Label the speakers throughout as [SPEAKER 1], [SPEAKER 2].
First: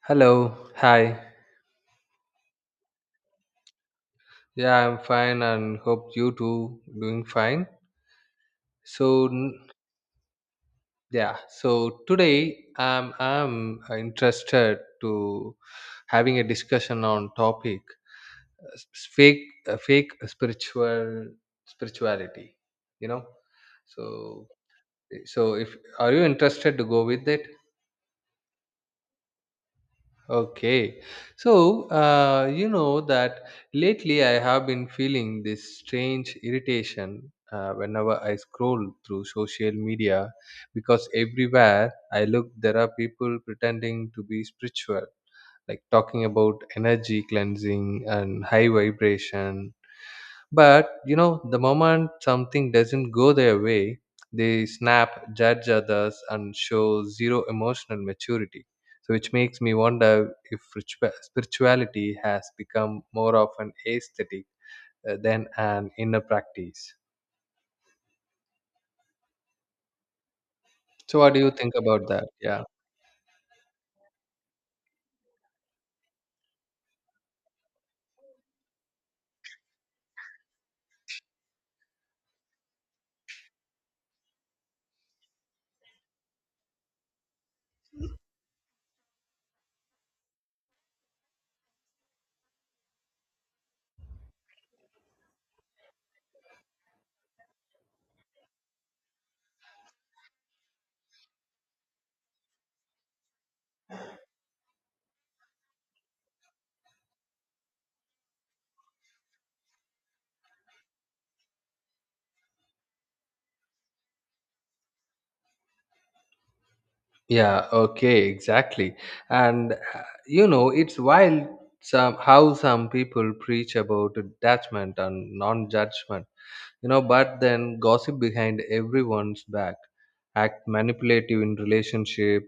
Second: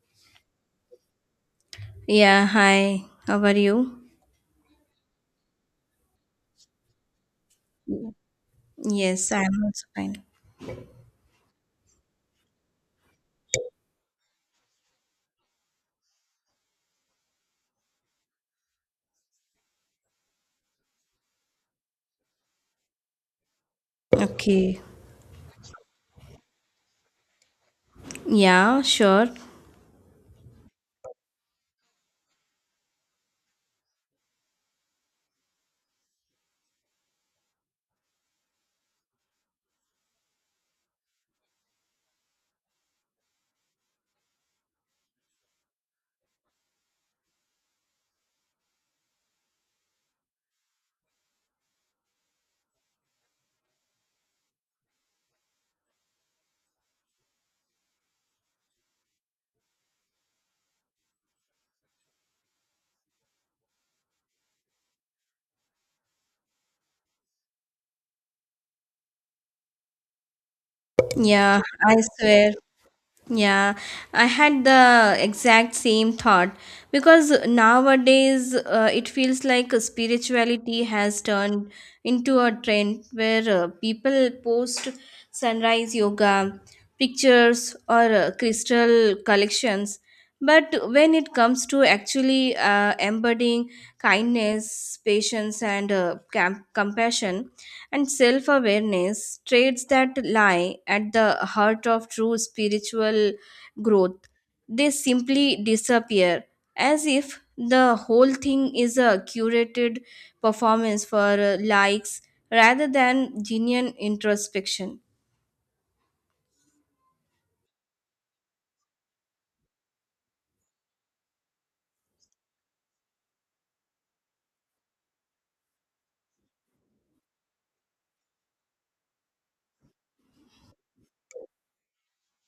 [SPEAKER 1] Hello, hi.
[SPEAKER 2] Yeah, hi. How are you?
[SPEAKER 1] Yeah, I'm fine and hope you too doing fine. So
[SPEAKER 2] Yes,
[SPEAKER 1] n-
[SPEAKER 2] I'm also fine.
[SPEAKER 1] yeah, so today I'm interested to having a discussion on topic uh, s- fake fake spirituality. You know, so
[SPEAKER 2] Okay.
[SPEAKER 1] so if are you interested to go with it?
[SPEAKER 2] Yeah, sure.
[SPEAKER 1] Okay. So, you know that lately I have been feeling this strange irritation whenever I scroll through social media because everywhere I look, there are people pretending to be spiritual, like talking about energy cleansing and high vibration, but you know, the moment something doesn't go their way, they snap, judge others, and show zero emotional maturity. So, which makes me wonder if spirituality has become more of an aesthetic than an inner practice. So, what do you
[SPEAKER 2] Yeah,
[SPEAKER 1] think
[SPEAKER 2] I
[SPEAKER 1] about that?
[SPEAKER 2] swear.
[SPEAKER 1] Yeah.
[SPEAKER 2] Yeah, I had the exact same thought because nowadays it feels like spirituality has turned into a trend where people post sunrise yoga pictures or crystal collections. But when it comes to actually embodying kindness, patience, and compassion, and self awareness, traits that lie at the heart of true spiritual growth, they simply disappear as if the whole thing is a curated performance for likes rather than genuine introspection.
[SPEAKER 1] Yeah, okay, exactly. And you know, it's wild some how some people preach about detachment and non-judgment, you know, but then gossip behind everyone's back, act manipulative in relationship,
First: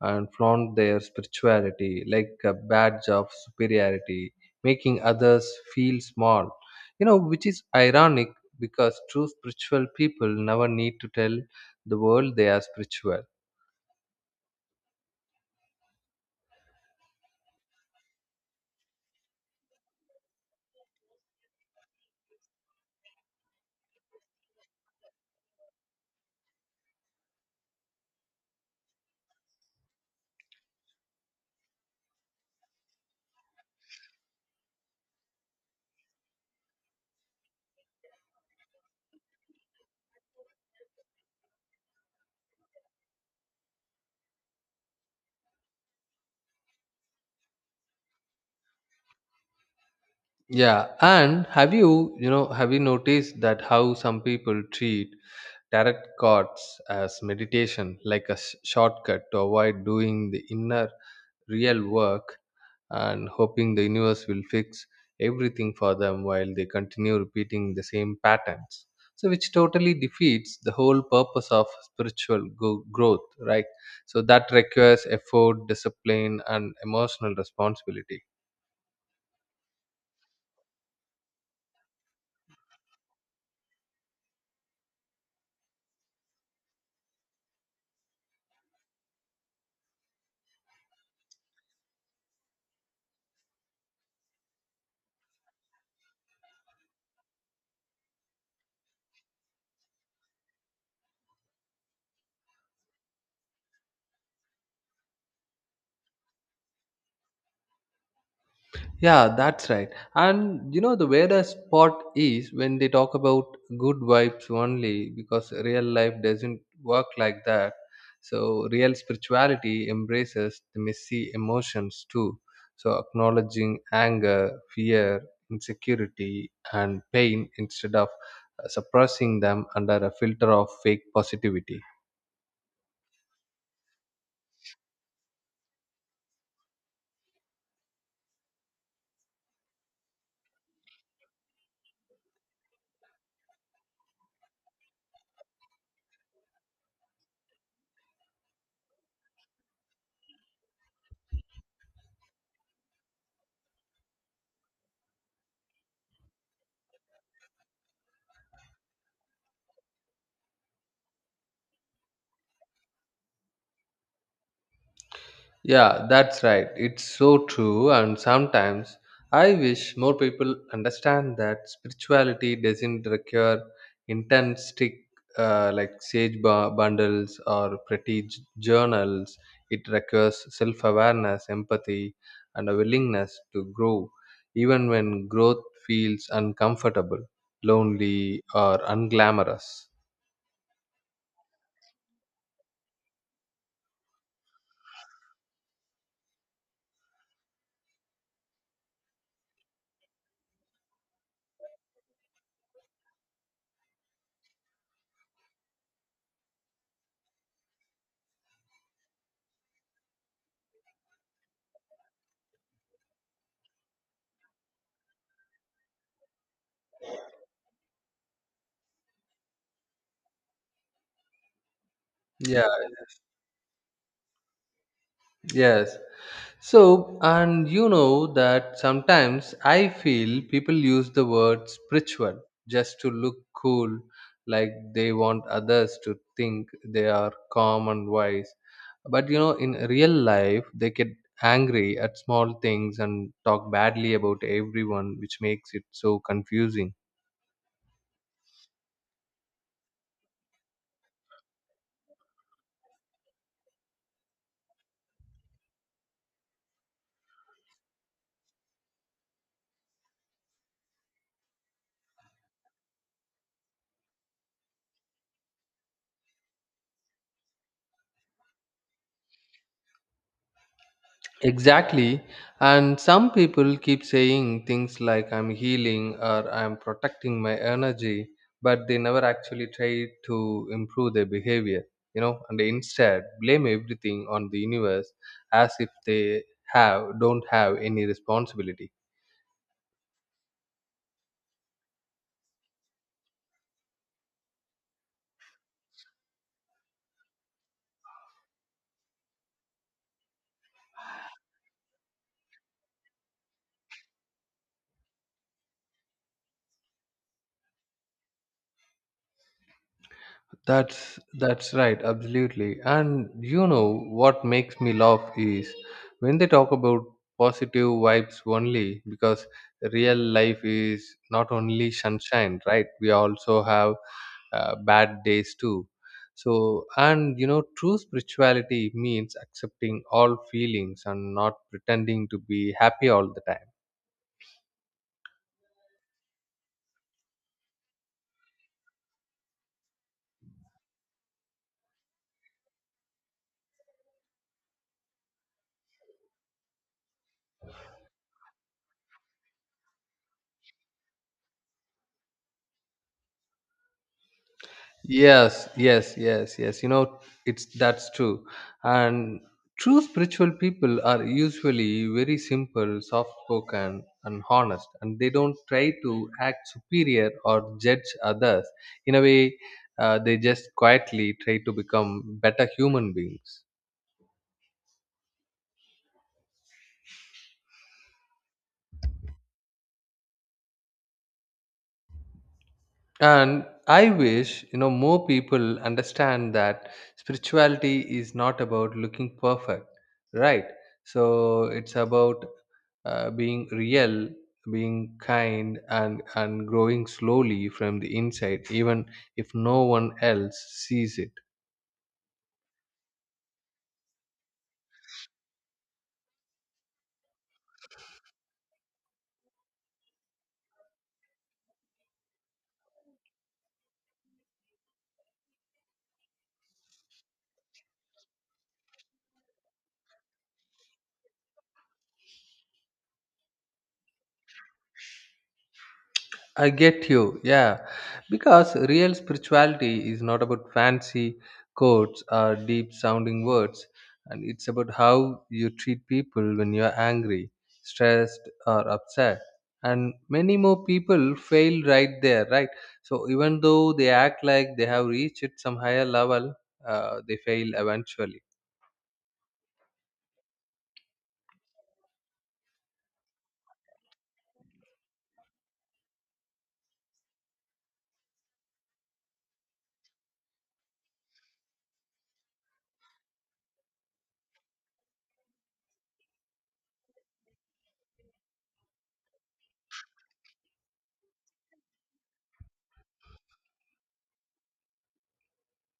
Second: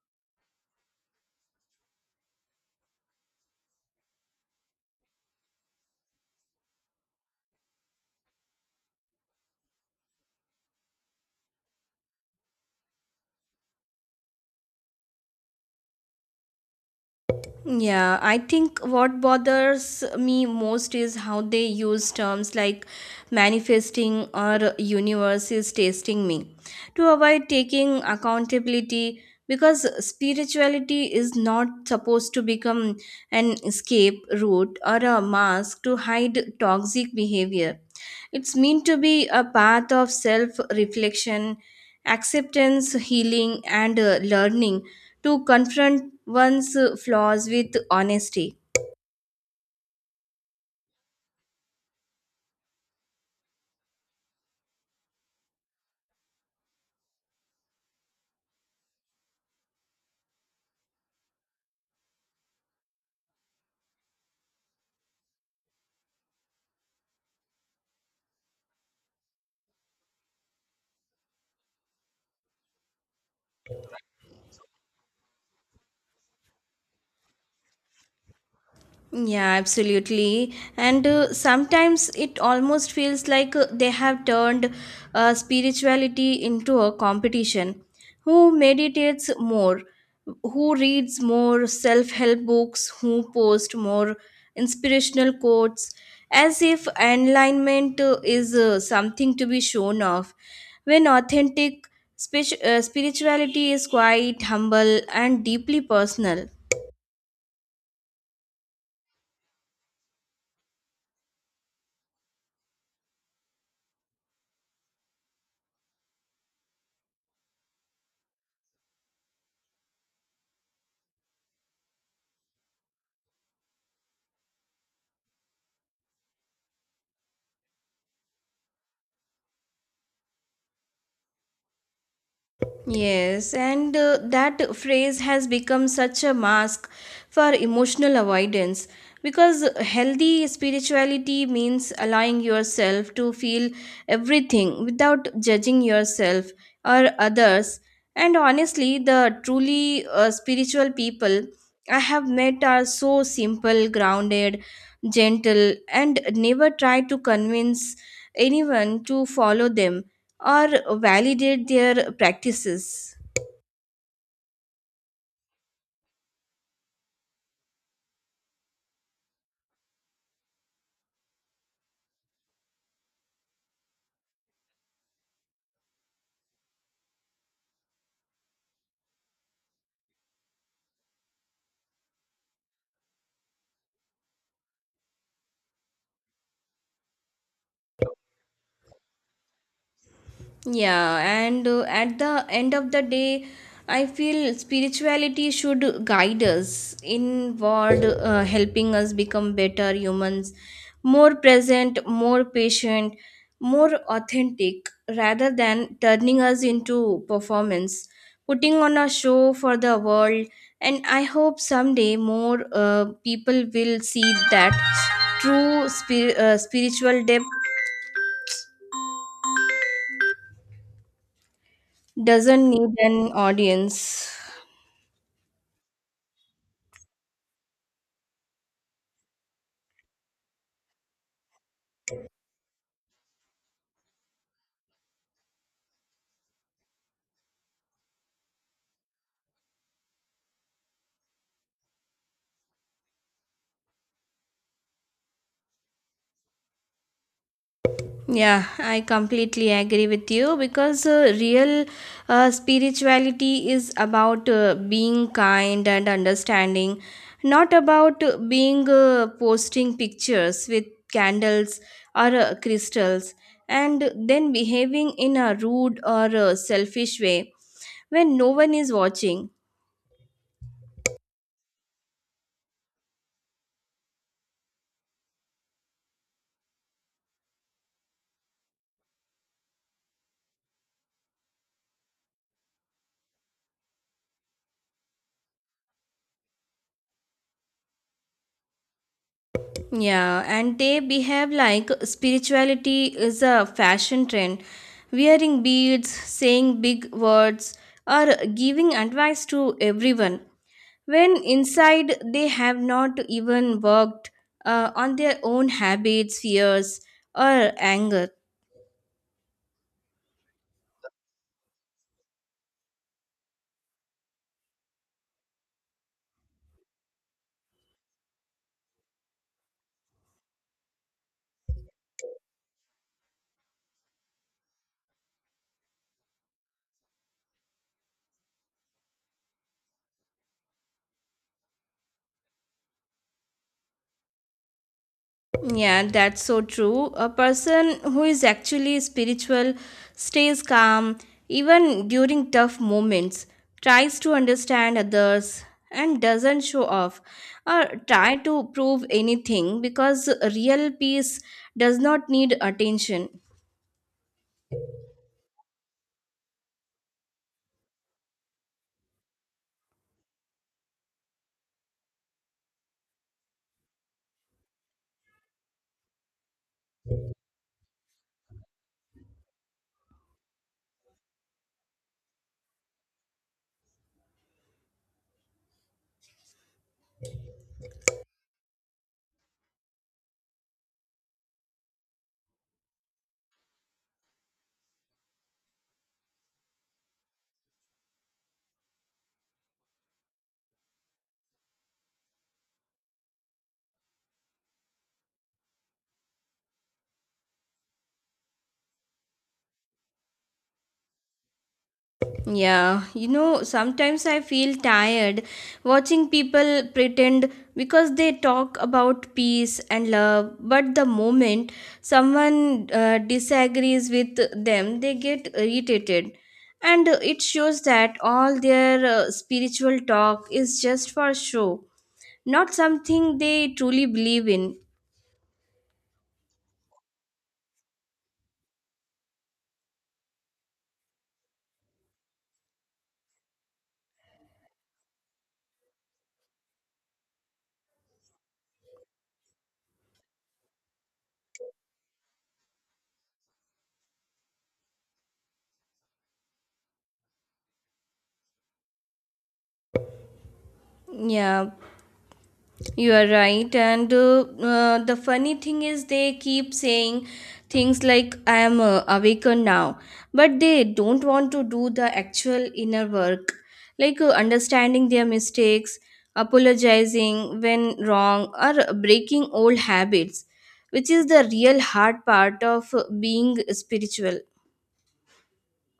[SPEAKER 1] and flaunt their spirituality like a badge of superiority, making others feel small, you know, which is ironic because true spiritual people never need to tell the world they are spiritual.
[SPEAKER 2] Yeah, I think what bothers me most is how they use terms like manifesting or universe is testing me to avoid taking accountability because spirituality is not supposed to become an escape route or a mask to hide toxic behavior. It's meant to be a path of self reflection, acceptance, healing, and learning to confront one's flaws with honesty.
[SPEAKER 1] Yeah, and have you noticed that how some people treat tarot cards as meditation, like a shortcut to avoid doing the inner real work and hoping the universe will fix everything for them while they continue repeating the same patterns? So, which totally defeats the whole purpose of spiritual growth, right? So, that requires effort, discipline, and emotional responsibility.
[SPEAKER 2] Yeah, absolutely. And sometimes it almost feels like they have turned spirituality into a competition. Who meditates more? Who reads more self help books? Who posts more inspirational quotes? As if enlightenment is something to be shown off. When authentic spirituality is quite humble and deeply personal.
[SPEAKER 1] Yeah, that's right. And you know, the weirdest part is when they talk about good vibes only, because real life doesn't work like that. So, real spirituality embraces the messy emotions too. So, acknowledging anger, fear, insecurity, and pain instead of suppressing them under a filter of fake positivity.
[SPEAKER 2] Yes, and that phrase has become such a mask for emotional avoidance because healthy spirituality means allowing yourself to feel everything without judging yourself or others. And honestly, the truly spiritual people I have met are so simple, grounded, gentle, and never try to convince anyone to follow them or validate their practices.
[SPEAKER 1] Yeah, that's right. It's so true. And sometimes I wish more people understand that spirituality doesn't require intense stick, like sage bundles or pretty journals. It requires self awareness, empathy, and a willingness to grow, even when growth feels uncomfortable, lonely, or unglamorous.
[SPEAKER 2] Yeah, and at the end of the day, I feel spirituality should guide us inward, helping us become better humans, more present, more patient, more authentic, rather than turning us into performance, putting on a show for the world. And I hope someday more people will see that true spiritual depth
[SPEAKER 1] Yeah,
[SPEAKER 2] doesn't need an audience.
[SPEAKER 1] yes. So, and you know that sometimes I feel people use the word spiritual just to look cool, like they want others to think they are calm and wise. But you know, in real life, they get angry at small things and talk badly about everyone, which makes it so confusing.
[SPEAKER 2] Yeah, I completely agree with you because real spirituality is about being kind and understanding, not about being posting pictures with candles or crystals and then behaving in a rude or selfish way when no one is watching.
[SPEAKER 1] Exactly. And some people keep saying things like I'm healing or I'm protecting my energy, but they never actually try to improve their behavior, you know, and they instead blame everything on the universe as if they have don't have any responsibility.
[SPEAKER 2] Yeah, and they behave like spirituality is a fashion trend. Wearing beads, saying big words, or giving advice to everyone. When inside they have not even worked on their own habits, fears, or anger.
[SPEAKER 1] That's right, absolutely. And you know what makes me laugh is when they talk about positive vibes only, because real life is not only sunshine, right? We also have bad days too. So, and you know, true spirituality means accepting all feelings and not pretending to be happy all the time.
[SPEAKER 2] Yeah, that's so true. A person who is actually spiritual stays calm even during tough moments, tries to understand others, and doesn't show off or try to prove anything because real peace does not need attention.
[SPEAKER 1] Yes, yes, yes, yes. You know, it's that's true. And true spiritual people are usually very simple, soft spoken, and honest, and they don't try to act superior or judge others. In a way, they just quietly try to become better human beings. And I wish, you know, more people understand that spirituality is not about looking perfect, right? So it's about being real, being kind, and growing slowly from the inside, even if no one else sees it.
[SPEAKER 2] Yeah, you know, sometimes I feel tired watching people pretend because they talk about peace and love, but the moment someone disagrees with them, they get irritated. And it shows that all their spiritual talk is just for show, not something they truly believe in.
[SPEAKER 1] I get you. Yeah. Because real spirituality is not about fancy quotes or deep sounding words, and it's about how you treat people when you're angry, stressed, or upset. And many more people fail right there, right? So even though they act like they have reached some higher level, they fail eventually.
[SPEAKER 2] Yeah, you are right. And the funny thing is, they keep saying things like, I am awakened now. But they don't want to do the actual inner work, like understanding their mistakes, apologizing when wrong, or breaking old habits, which is the real hard part of being spiritual.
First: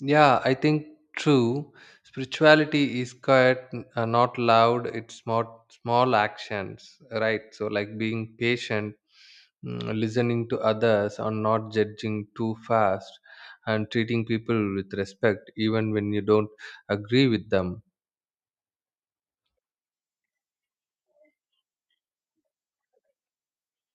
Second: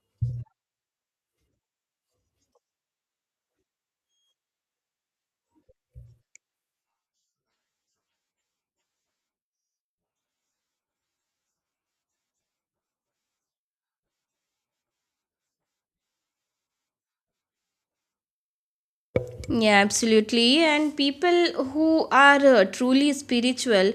[SPEAKER 1] Yeah, I think true. Spirituality is quiet, not loud. It's small, small actions, right? So, like being patient, mm, listening to others, or not judging too fast, and treating people with respect, even when you don't agree with them.
[SPEAKER 2] Yeah, absolutely. And people who are truly spiritual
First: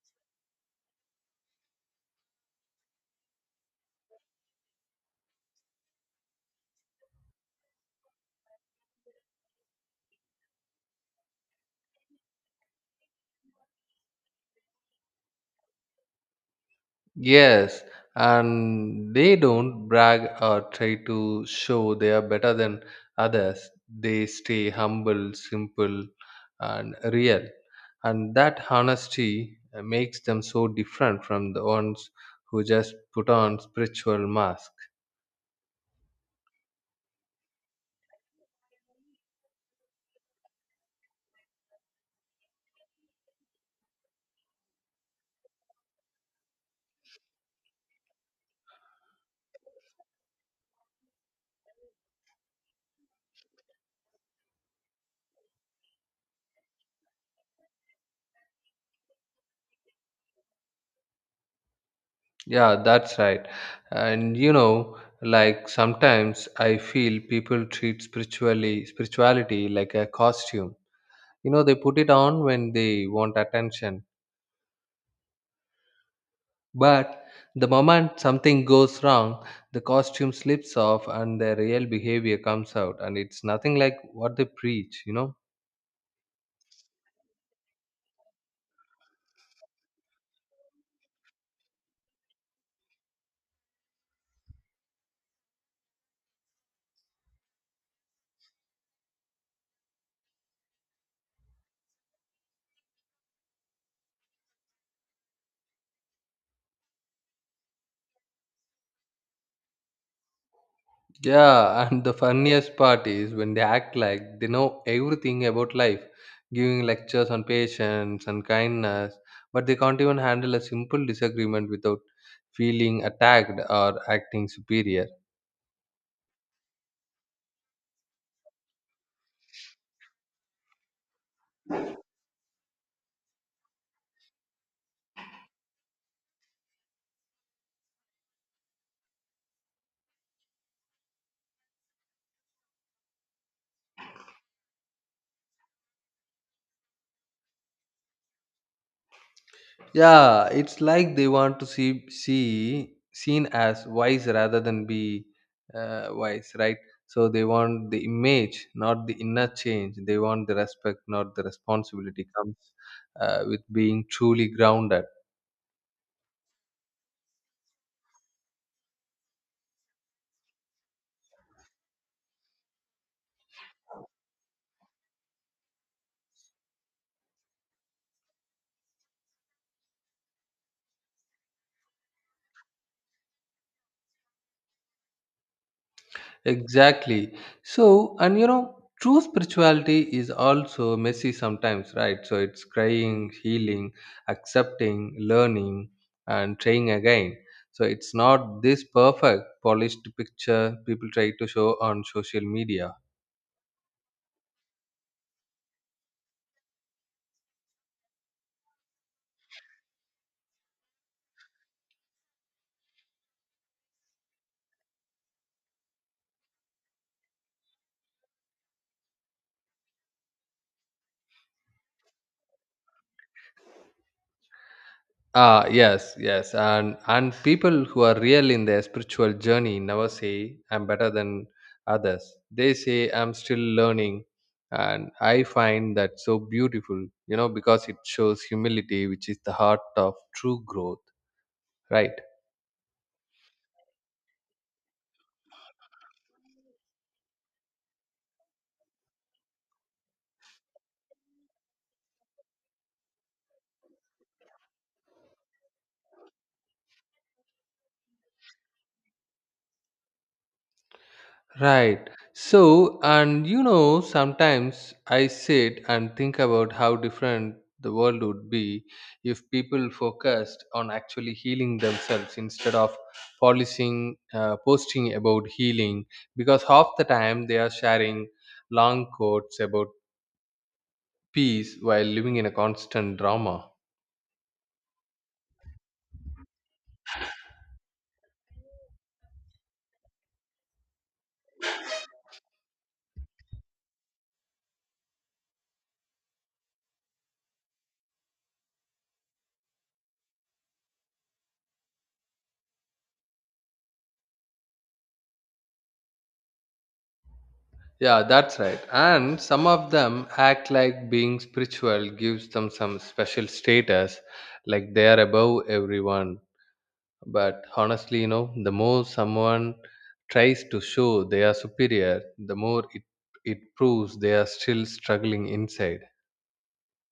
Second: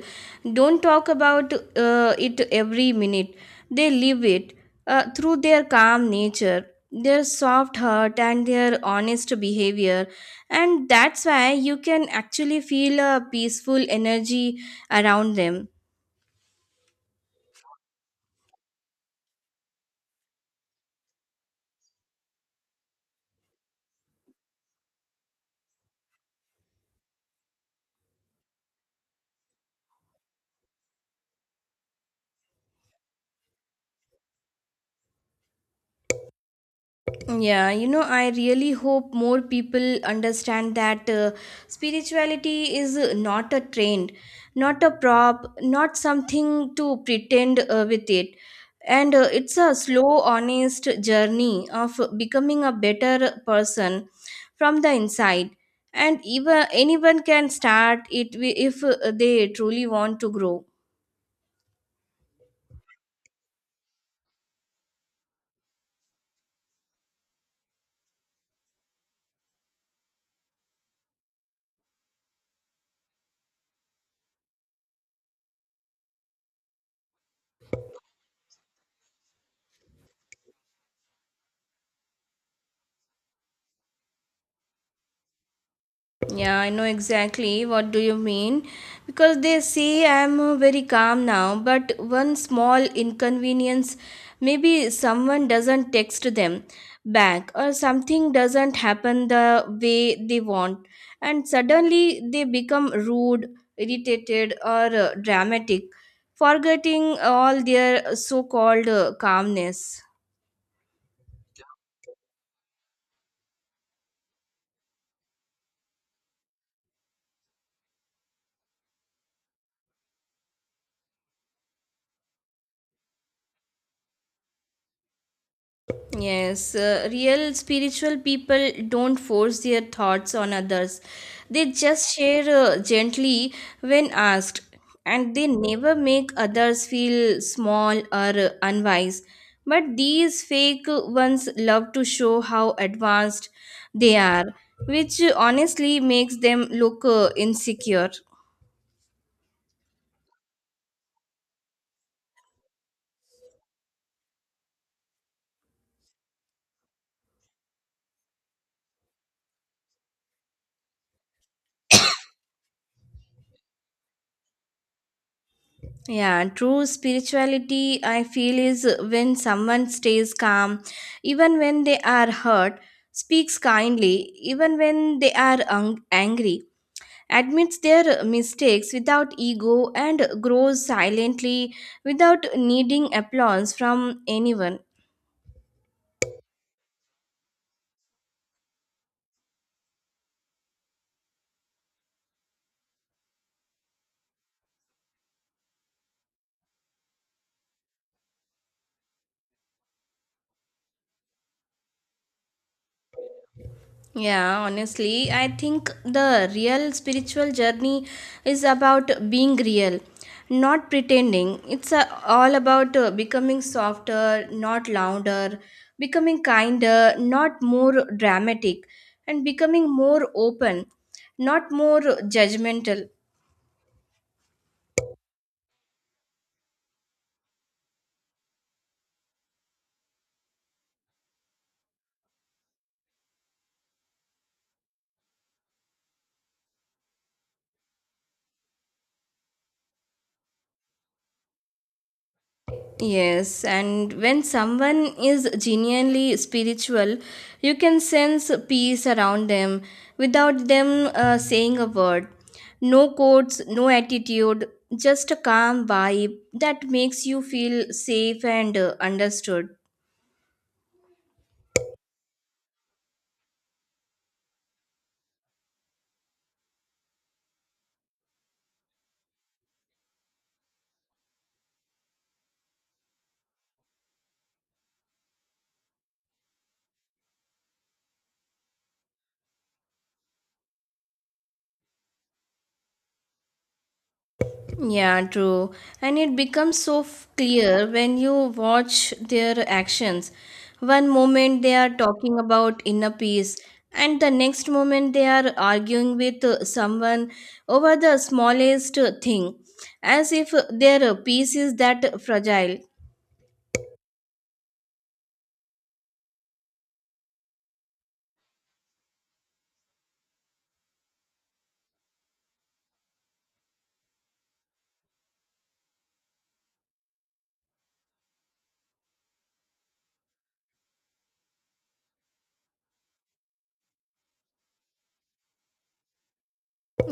[SPEAKER 2] don't talk about it every minute. They live it through their calm nature, their soft heart, and their honest behavior. And that's why you can actually feel a peaceful energy around them.
[SPEAKER 1] Yes, and they don't brag or try to show they are better than others. They stay humble, simple, and real. And that honesty makes them so different from the ones who just put on spiritual mask.
[SPEAKER 2] Yeah, you know, I really hope more people understand that spirituality is not a trend, not a prop, not something to pretend with it. And it's a slow, honest journey of becoming a better person from the inside. And even anyone can start it if they truly want to grow.
[SPEAKER 1] Yeah, that's right. And you know, like sometimes I feel people treat spiritually spirituality like a costume. You know, they put it on when they want attention. But the moment something goes wrong, the costume slips off and their real behavior comes out, and it's nothing like what they preach, you know?
[SPEAKER 2] Yeah, I know exactly what do you mean because they say I'm very calm now, but one small inconvenience maybe someone doesn't text them back or something doesn't happen the way they want and suddenly they become rude, irritated or dramatic, forgetting all their so-called calmness.
[SPEAKER 1] Yeah, and the funniest part is when they act like they know everything about life, giving lectures on patience and kindness, but they can't even handle a simple disagreement without feeling attacked or acting superior.
[SPEAKER 2] Yes, real spiritual people don't force their thoughts on others. They just share gently when asked, and they never make others feel small or unwise. But these fake ones love to show how advanced they are, which honestly makes them look insecure.
[SPEAKER 1] Yeah, it's like they want to see seen as wise rather than be wise, right? So they want the image, not the inner change. They want the respect, not the responsibility comes with being truly grounded.
[SPEAKER 2] Yeah, true spirituality, I feel, is when someone stays calm, even when they are hurt, speaks kindly, even when they are angry, admits their mistakes without ego, and grows silently without needing applause from anyone.
[SPEAKER 1] Exactly. So, and you know, true spirituality is also messy sometimes, right? So it's crying, healing, accepting, learning, and trying again. So it's not this perfect, polished picture people try to show on social media.
[SPEAKER 2] Yeah, honestly, I think the real spiritual journey is about being real, not pretending. It's all about becoming softer, not louder, becoming kinder, not more dramatic, and becoming more open, not more judgmental.
[SPEAKER 1] Ah, yes, yes, and people who are real in their spiritual journey never say I'm better than others. They say I'm still learning, and I find that so beautiful, you know, because it shows humility, which is the heart of true growth, right?
[SPEAKER 2] Yes, and when someone is genuinely spiritual, you can sense peace around them without them saying a word. No quotes, no attitude, just a calm vibe that makes you feel safe and understood.
[SPEAKER 1] Right. So, and you know, sometimes I sit and think about how different the world would be if people focused on actually healing themselves instead of posting about healing, because half the time they are sharing long quotes about peace while living in a constant drama.
[SPEAKER 2] Yeah, true. And it becomes so clear when you watch their actions. One moment they are talking about inner peace, and the next moment they are arguing with someone over the smallest thing, as if their peace is that fragile.
[SPEAKER 1] Yeah, that's right. And some of them act like being spiritual gives them some special status, like they are above everyone. But honestly, you know, the more someone tries to show they are superior, the more it proves they are still struggling inside.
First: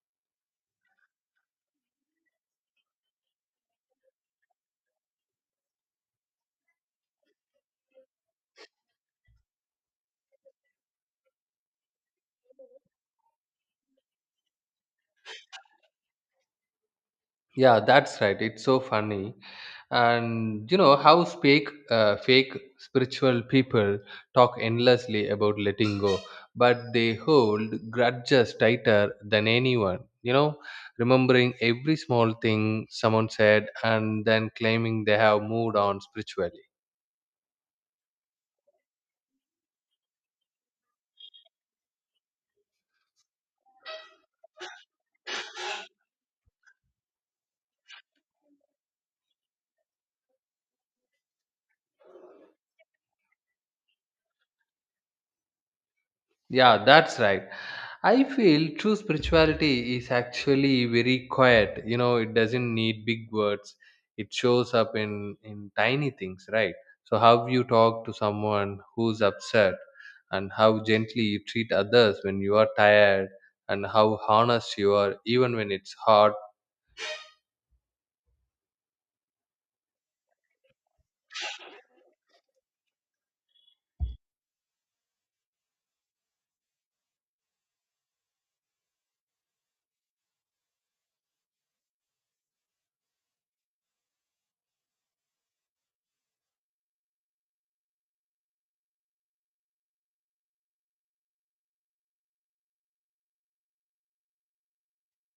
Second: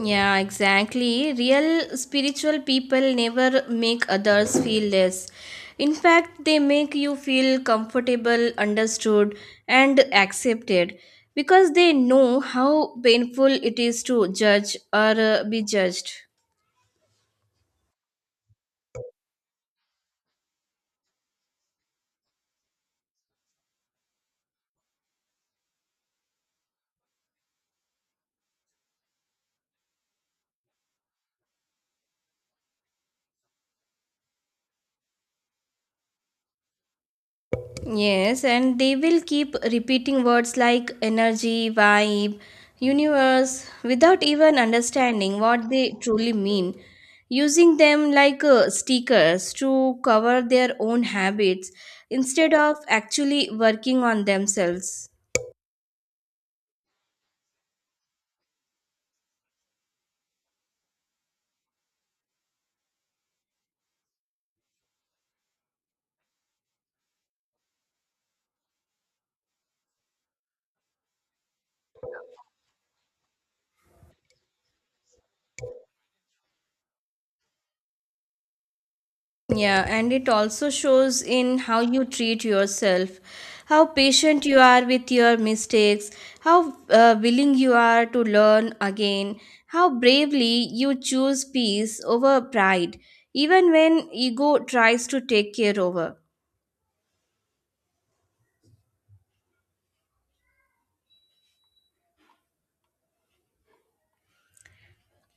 [SPEAKER 2] Yeah, exactly. Real spiritual people never make others feel less. In fact, they make you feel comfortable, understood, and accepted because they know how painful it is to judge or be judged.
[SPEAKER 1] Yeah, that's right. It's so funny. And you know how fake, fake spiritual people talk endlessly about letting go, but they hold grudges tighter than anyone. You know, remembering every small thing someone said and then claiming they have moved on spiritually.
[SPEAKER 2] Yes, and they will keep repeating words like energy, vibe, universe without even understanding what they truly mean, using them like stickers to cover their own habits instead of actually working on themselves.
[SPEAKER 1] Yeah, that's right. I feel true spirituality is actually very quiet. You know, it doesn't need big words. It shows up in tiny things, right? So how you talk to someone who's upset, and how gently you treat others when you are tired, and how honest you are even when it's hard.
[SPEAKER 2] Yeah, and it also shows in how you treat yourself, how patient you are with your mistakes, how willing you are to learn again, how bravely you choose peace over pride, even when ego tries to take care over.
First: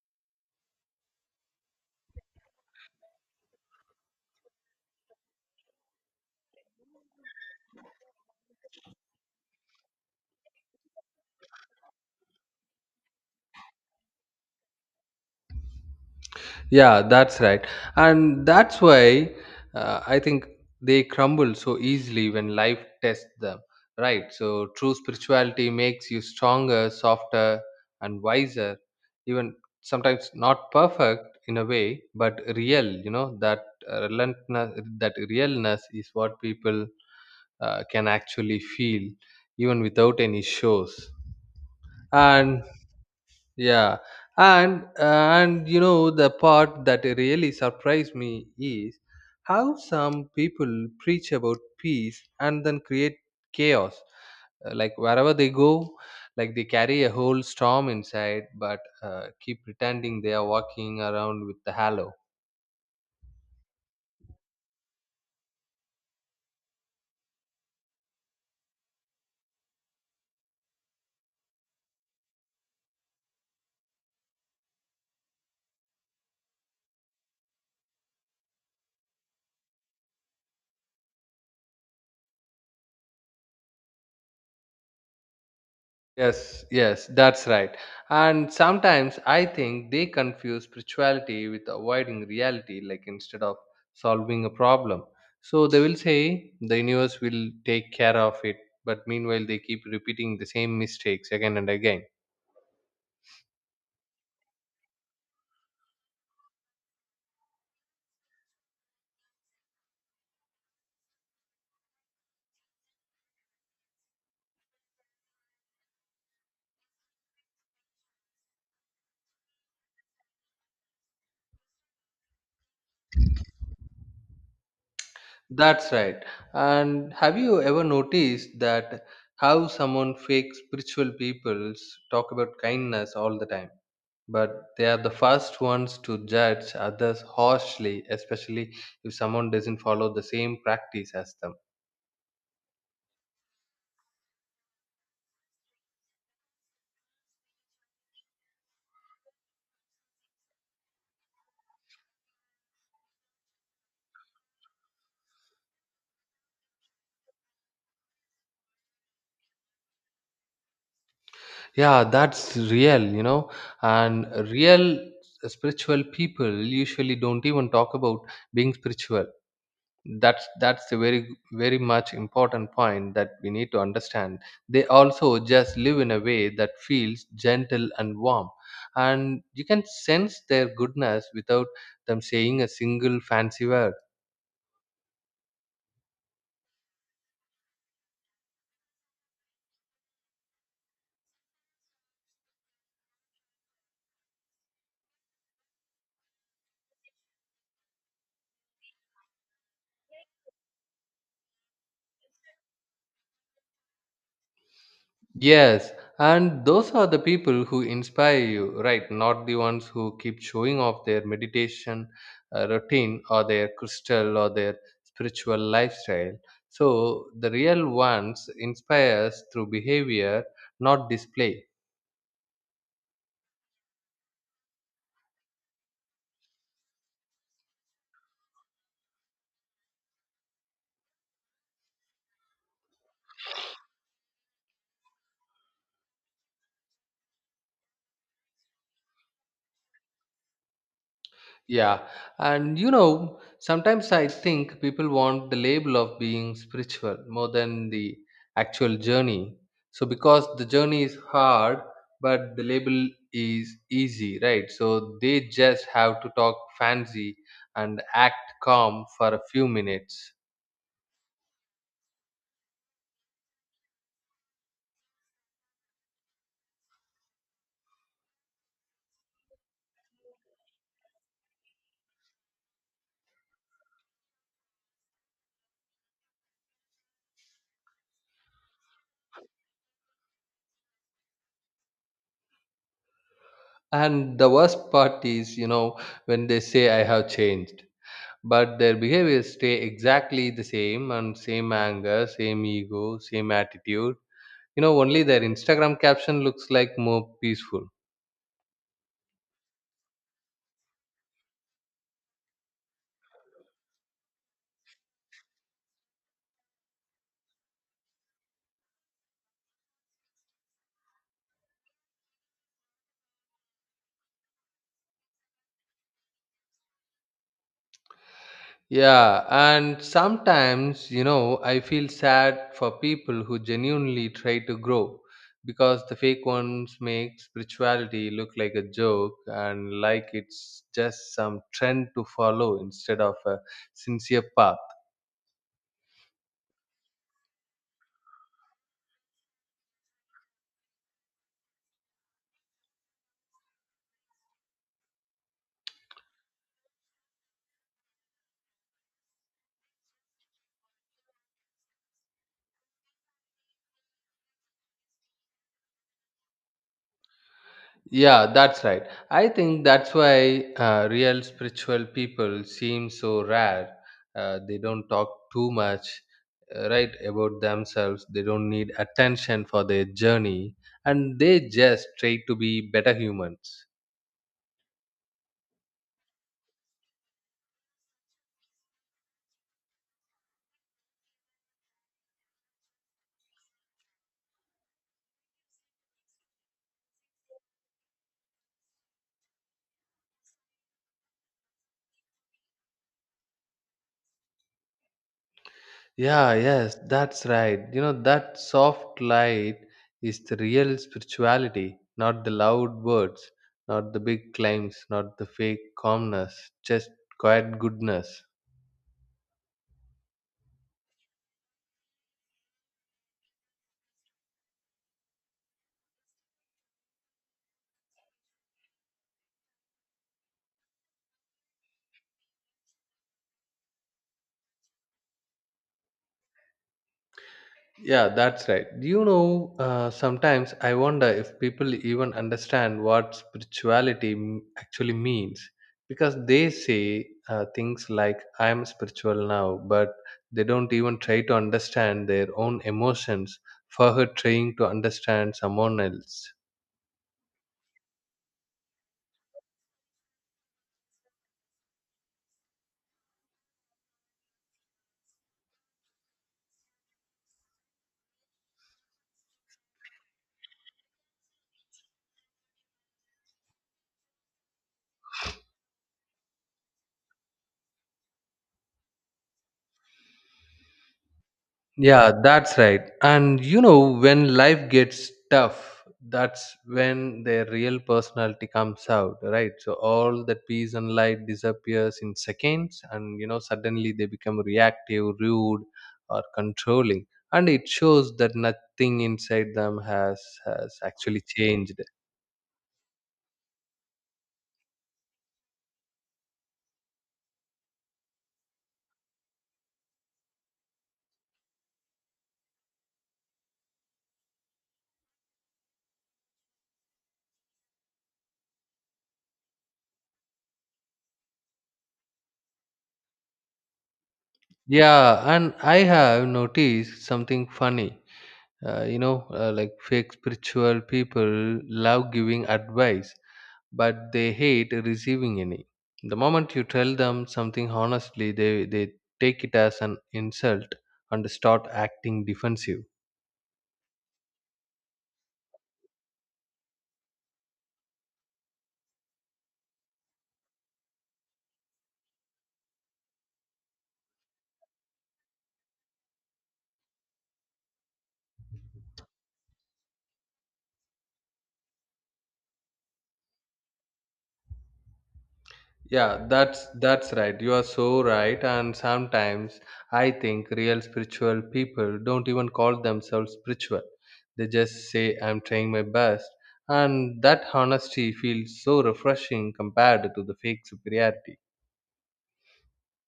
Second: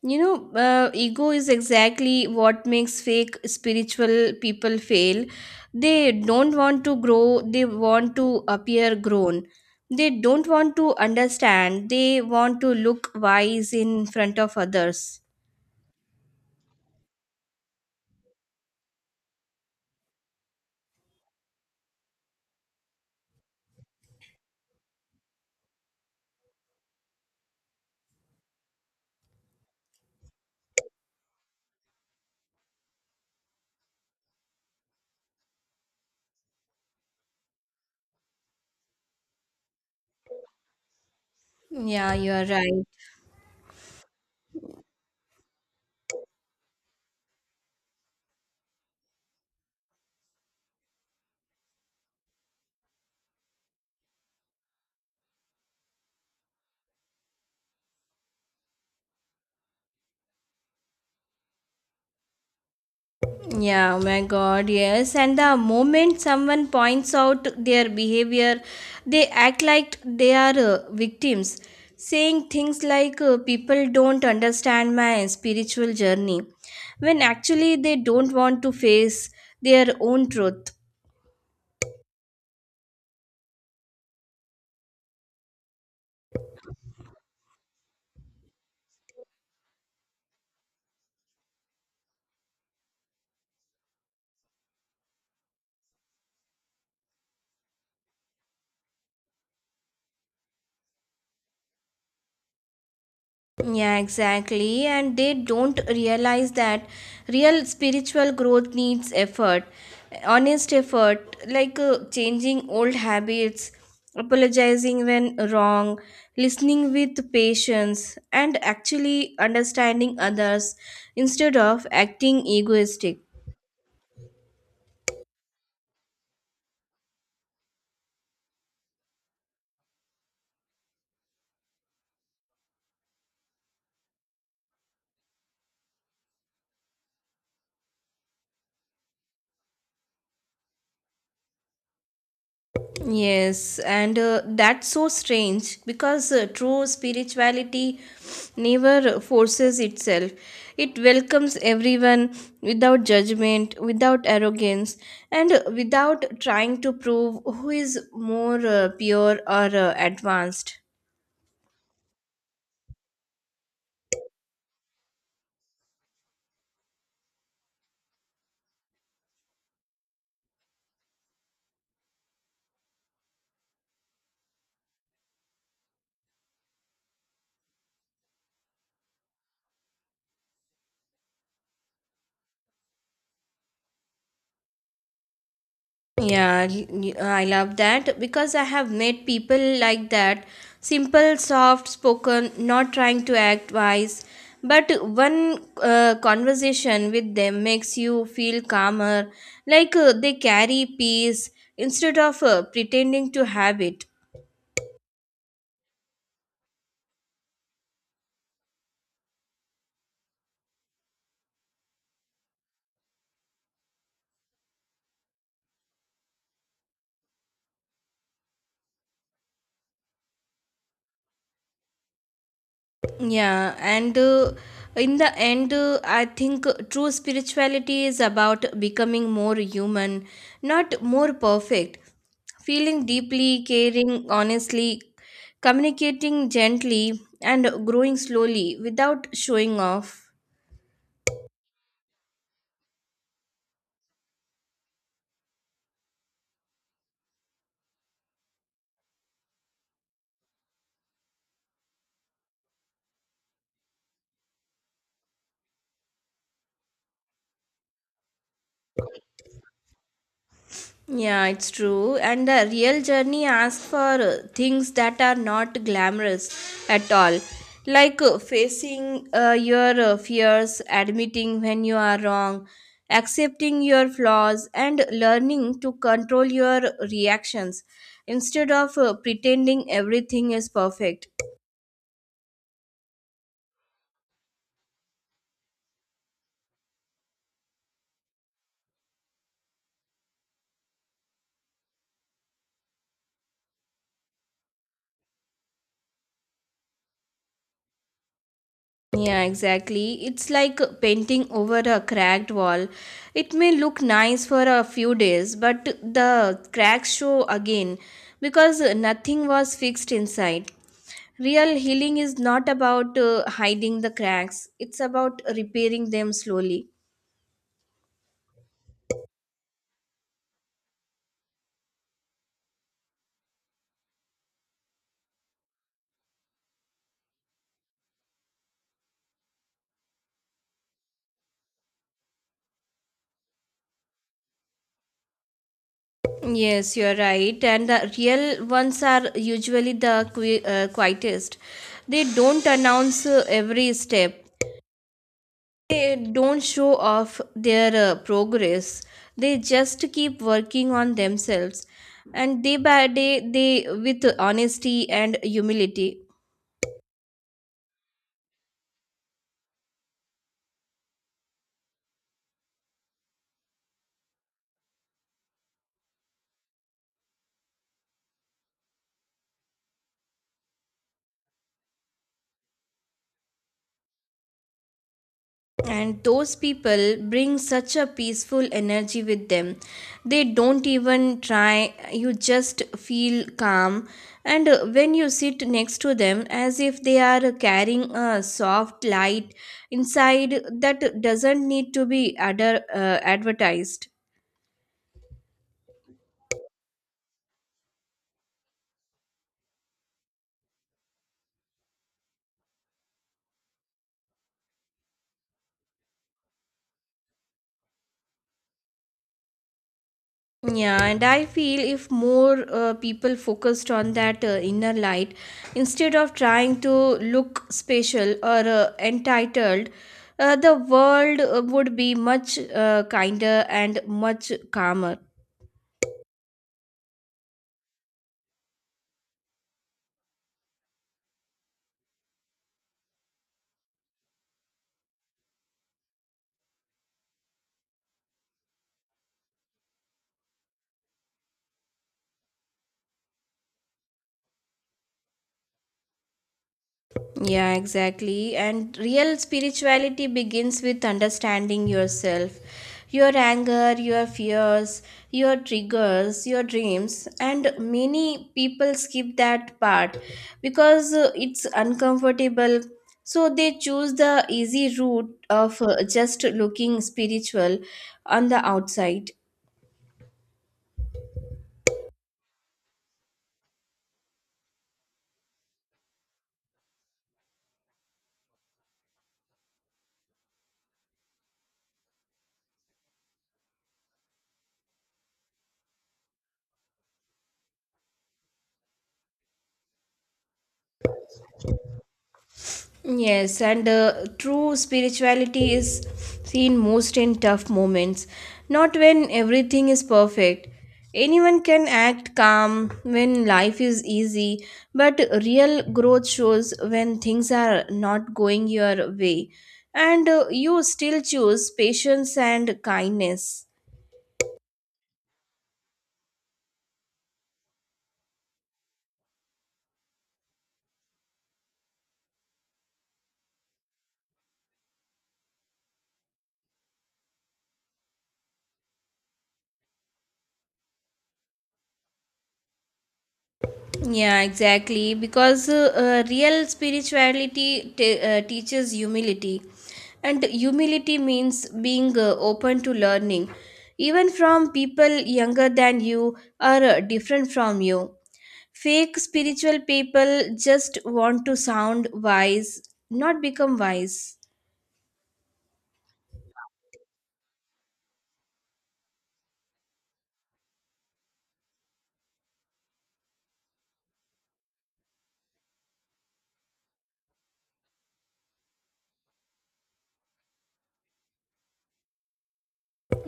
[SPEAKER 2] You know, ego is exactly what makes fake spiritual people fail. They don't want to grow, they want to appear grown. They don't want to understand, they want to look wise in front of others.
[SPEAKER 1] Yeah, that's right. And that's why I think they crumble so easily when life tests them, right? So, true spirituality makes you stronger, softer, and wiser, even sometimes not perfect in a way, but real, you know, that relentlessness, that realness is what people can actually feel, even without any shows.
[SPEAKER 2] Yeah, you are
[SPEAKER 1] And
[SPEAKER 2] right.
[SPEAKER 1] yeah, and you know the part that really surprised me is how some people preach about peace and then create chaos. Like wherever they go, like they carry a whole storm inside, but keep pretending they are walking around with the halo.
[SPEAKER 2] Yeah, oh my god, yes. And the moment someone points out their behavior, they act like they are victims, saying things like, people don't understand my spiritual journey, when actually they don't want to face their own truth.
[SPEAKER 1] Yes, yes, that's right. And sometimes I think they confuse spirituality with avoiding reality, like instead of solving a problem. So they will say the universe will take care of it, but meanwhile they keep repeating the same mistakes again and again.
[SPEAKER 2] Yeah, exactly. And they don't realize that real spiritual growth needs effort, honest effort, like changing old habits, apologizing when wrong, listening with patience, and actually understanding others instead of acting egoistic.
[SPEAKER 1] That's right. And have you ever noticed that how someone fake spiritual peoples talk about kindness all the time? But they are the first ones to judge others harshly, especially if someone doesn't follow the same practice as them.
[SPEAKER 2] Yes, and that's so strange because true spirituality never forces itself. It welcomes everyone without judgment, without arrogance, and without trying to prove who is more pure or advanced.
[SPEAKER 1] Yeah, that's real, you know, and real spiritual people usually don't even talk about being spiritual. That's a very very much important point that we need to understand. They also just live in a way that feels gentle and warm, and you can sense their goodness without them saying a single fancy word.
[SPEAKER 2] Yeah, I love that because I have met people like that. Simple, soft spoken, not trying to act wise. But one conversation with them makes you feel calmer, like they carry peace instead of pretending to have it.
[SPEAKER 1] Yes, and those are the people who inspire you, right? Not the ones who keep showing off their meditation routine or their crystal or their spiritual lifestyle. So the real ones inspires through behavior, not display.
[SPEAKER 2] Yeah, and in the end, I think true spirituality is about becoming more human, not more perfect. Feeling deeply, caring honestly, communicating gently, and growing slowly without showing off.
[SPEAKER 1] Yeah, and you know, sometimes I think people want the label of being spiritual more than the actual journey. So, because the journey is hard, but the label is easy, right? So, they just have to talk fancy and act calm for a few minutes.
[SPEAKER 2] Yeah, it's true. And the real journey asks for things that are not glamorous at all, like facing your fears, admitting when you are wrong, accepting your flaws, and learning to control your reactions instead of pretending everything is perfect.
[SPEAKER 1] And the worst part is, you know, when they say, I have changed. But their behaviors stay exactly the same, and same anger, same ego, same attitude. You know, only their Instagram caption looks like more peaceful.
[SPEAKER 2] Yeah, exactly. It's like painting over a cracked wall. It may look nice for a few days, but the cracks show again because nothing was fixed inside. Real healing is not about hiding the cracks, it's about repairing them slowly.
[SPEAKER 1] Yeah, and sometimes, you know, I feel sad for people who genuinely try to grow because the fake ones make spirituality look like a joke and like it's just some trend to follow instead of a sincere path.
[SPEAKER 2] Yes, you're right. And the real ones are usually the quietest. They don't announce every step. They don't show off their progress. They just keep working on themselves and day by day they with honesty and humility.
[SPEAKER 1] Yeah, that's right. I think that's why real spiritual people seem so rare. They don't talk too much, right, about themselves. They don't need attention for their journey, and they just try to be better humans.
[SPEAKER 2] And those people bring such a peaceful energy with them. They don't even try. You just feel calm, and when you sit next to them, as if they are carrying a soft light inside that doesn't need to be advertised.
[SPEAKER 1] Yeah, yes, that's right. You know, that soft light is the real spirituality, not the loud words, not the big claims, not the fake calmness, just quiet goodness.
[SPEAKER 2] Yeah, and I feel if more people focused on that inner light instead of trying to look special or entitled, the world would be much kinder and much calmer.
[SPEAKER 1] Yeah, that's right. You know, sometimes I wonder if people even understand what spirituality actually means because they say things like, I'm spiritual now, but they don't even try to understand their own emotions for her trying to understand someone else.
[SPEAKER 2] Yeah, exactly. And real spirituality begins with understanding yourself, your anger, your fears, your triggers, your dreams. And many people skip that part because it's uncomfortable. So they choose the easy route of just looking spiritual on the outside.
[SPEAKER 1] Yeah, that's right. And you know, when life gets tough, that's when their real personality comes out, right? So all that peace and light disappears in seconds, and you know, suddenly they become reactive, rude, or controlling. And it shows that nothing inside them has actually changed.
[SPEAKER 2] Yes, and true spirituality is seen most in tough moments, not when everything is perfect. Anyone can act calm when life is easy, but real growth shows when things are not going your way, and you still choose patience and kindness.
[SPEAKER 1] Yeah, and I have noticed something funny. Like fake spiritual people love giving advice but they hate receiving any. The moment you tell them something honestly, they take it as an insult and start acting defensive.
[SPEAKER 2] Yeah, exactly. Because real spirituality teaches humility, and humility means being open to learning, even from people younger than you or different from you. Fake spiritual people just want to sound wise, not become wise.
[SPEAKER 1] Yeah, that's right. You are so right. And sometimes I think real spiritual people don't even call themselves spiritual. They just say I'm trying my best. And that honesty feels so refreshing compared to the fake superiority.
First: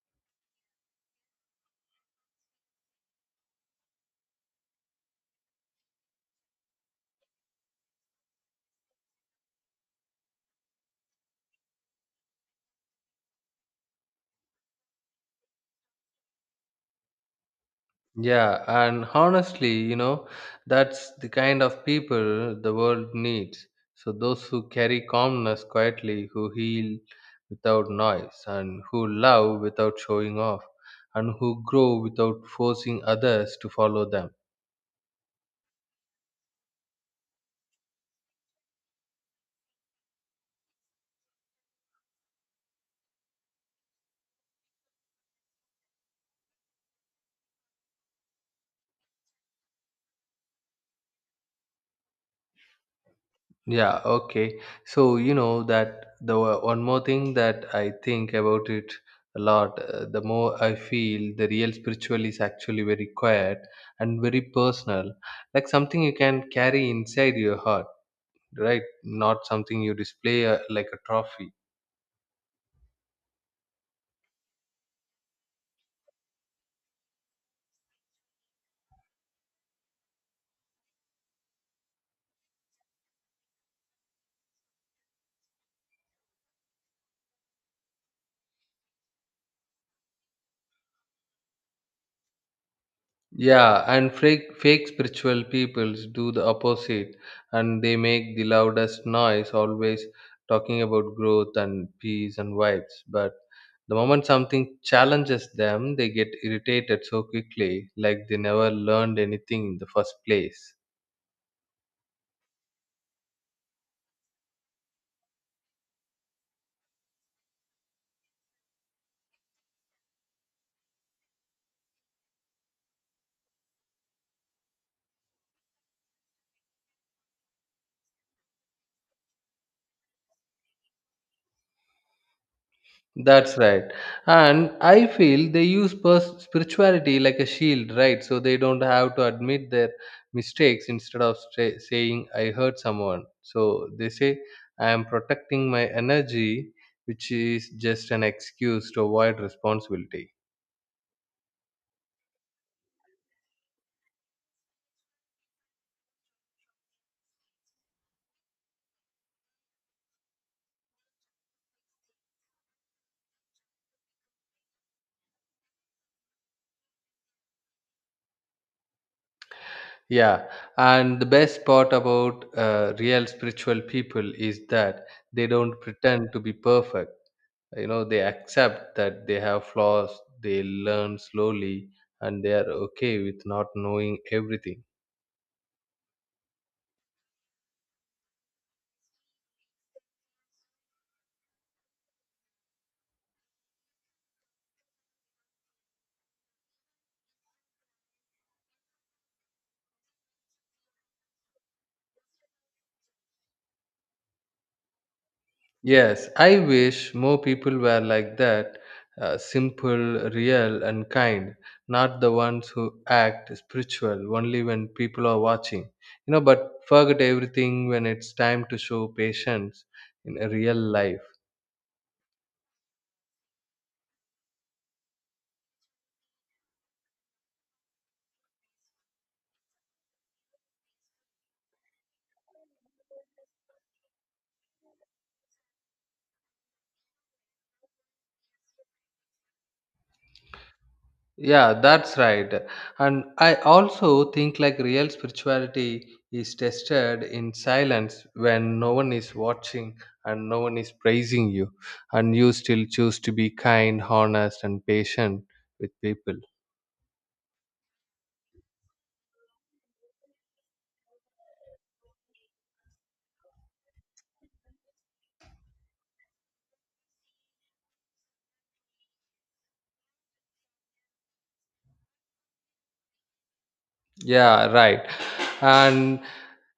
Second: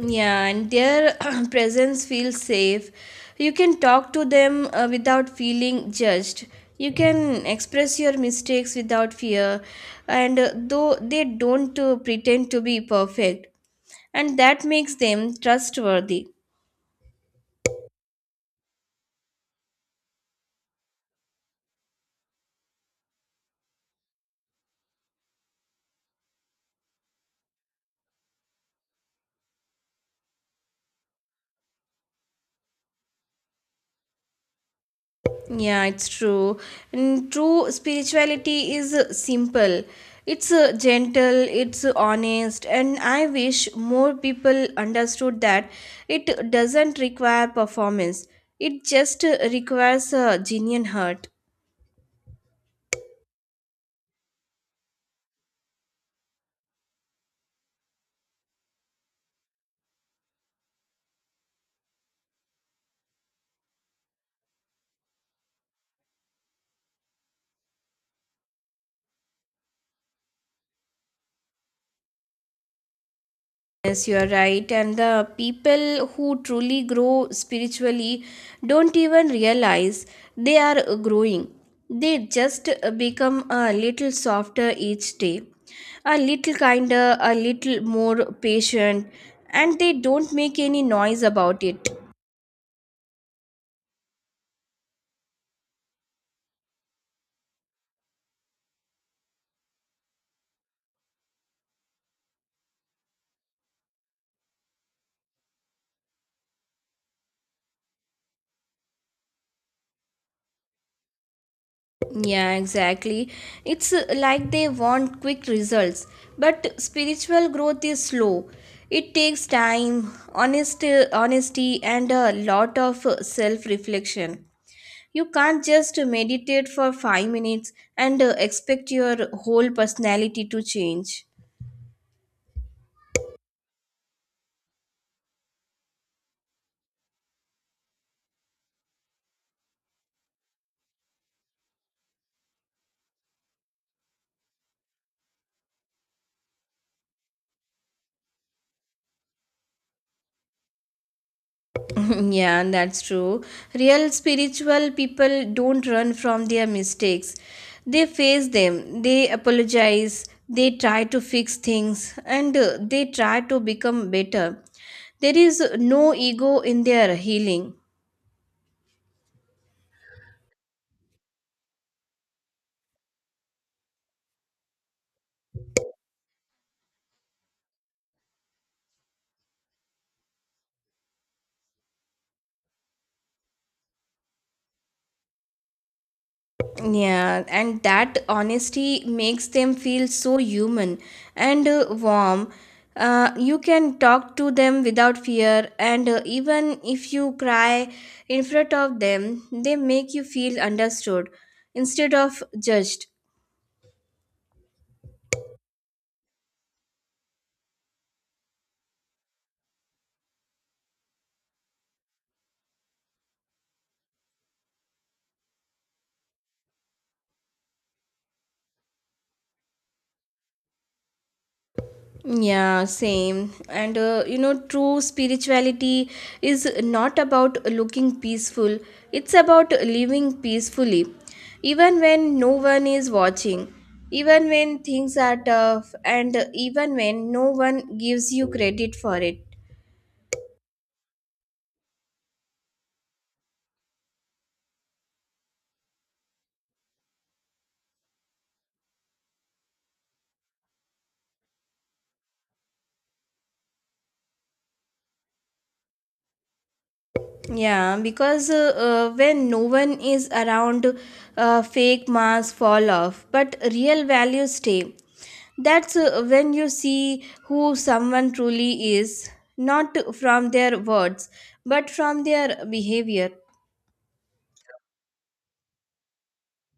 [SPEAKER 2] Yeah, and their presence feels safe. You can talk to them without feeling judged. You can express your mistakes without fear, and though they don't pretend to be perfect, and that makes them trustworthy.
[SPEAKER 1] Yeah, and honestly, you know, that's the kind of people the world needs. So, those who carry calmness quietly, who heal without noise, and who love without showing off, and who grow without forcing others to follow them.
[SPEAKER 2] Yeah, it's true. And true spirituality is simple. It's gentle, it's honest, and I wish more people understood that it doesn't require performance. It just requires a genuine heart.
[SPEAKER 1] Yeah, okay. So, you know that the one more thing that I think about it a lot, the more I feel the real spiritual is actually very quiet and very personal, like something you can carry inside your heart, right? Not something you display like a trophy.
[SPEAKER 2] Yes, you are right. And the people who truly grow spiritually don't even realize they are growing. They just become a little softer each day, a little kinder, a little more patient, and they don't make any noise about it.
[SPEAKER 1] Yeah, and fake spiritual peoples do the opposite, and they make the loudest noise, always talking about growth and peace and vibes. But the moment something challenges them, they get irritated so quickly, like they never learned anything in the first place.
[SPEAKER 2] Yeah, exactly. It's like they want quick results, but spiritual growth is slow. It takes time, honesty, and a lot of self reflection. You can't just meditate for 5 minutes and expect your whole personality to change.
[SPEAKER 1] That's right. And I feel they use spirituality like a shield, right? So they don't have to admit their mistakes instead of saying, I hurt someone. So they say, I am protecting my energy, which is just an excuse to avoid responsibility.
[SPEAKER 2] Yeah, that's true. Real spiritual people don't run from their mistakes. They face them, they apologize, they try to fix things, and they try to become better. There is no ego in their healing.
[SPEAKER 1] Yeah. And the best part about real spiritual people is that they don't pretend to be perfect, you know, they accept that they have flaws, they learn slowly, and they are okay with not knowing everything.
[SPEAKER 2] Yeah, and that honesty makes them feel so human and warm. You can talk to them without fear, and even if you cry in front of them, they make you feel understood instead of judged.
[SPEAKER 1] Yes, I wish more people were like that, simple, real, and kind. Not the ones who act spiritual only when people are watching, you know, but forget everything when it's time to show patience in a real life.
[SPEAKER 2] Yeah, same. And you know, true spirituality is not about looking peaceful, it's about living peacefully, even when no one is watching, even when things are tough, and even when no one gives you credit for it.
[SPEAKER 1] Yeah, that's right. And I also think like real spirituality is tested in silence when no one is watching and no one is praising you, and you still choose to be kind, honest, and patient with people.
[SPEAKER 2] Yeah, because when no one is around, fake masks fall off, but real values stay. That's when you see who someone truly is, not from their words, but from their behavior.
[SPEAKER 1] Yeah, right. And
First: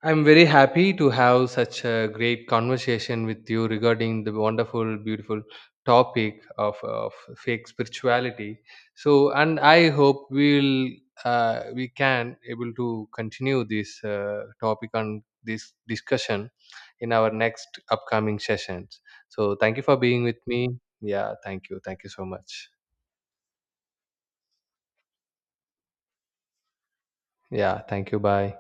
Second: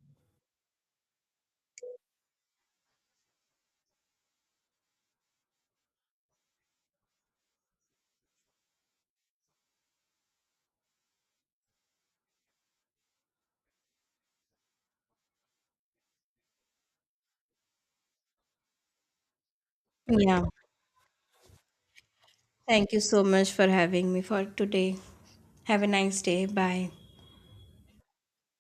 [SPEAKER 1] I'm very happy to have such a great conversation with you regarding the wonderful, beautiful topic of fake spirituality. So, and I hope we'll we can able to continue this topic and this discussion in our next upcoming sessions. So, thank you for being with
[SPEAKER 2] Yeah.
[SPEAKER 1] me. Yeah, thank you. Thank you so much.
[SPEAKER 2] Thank you so much for having me for today. Have a nice day. Bye.
[SPEAKER 1] Yeah, thank you. Bye.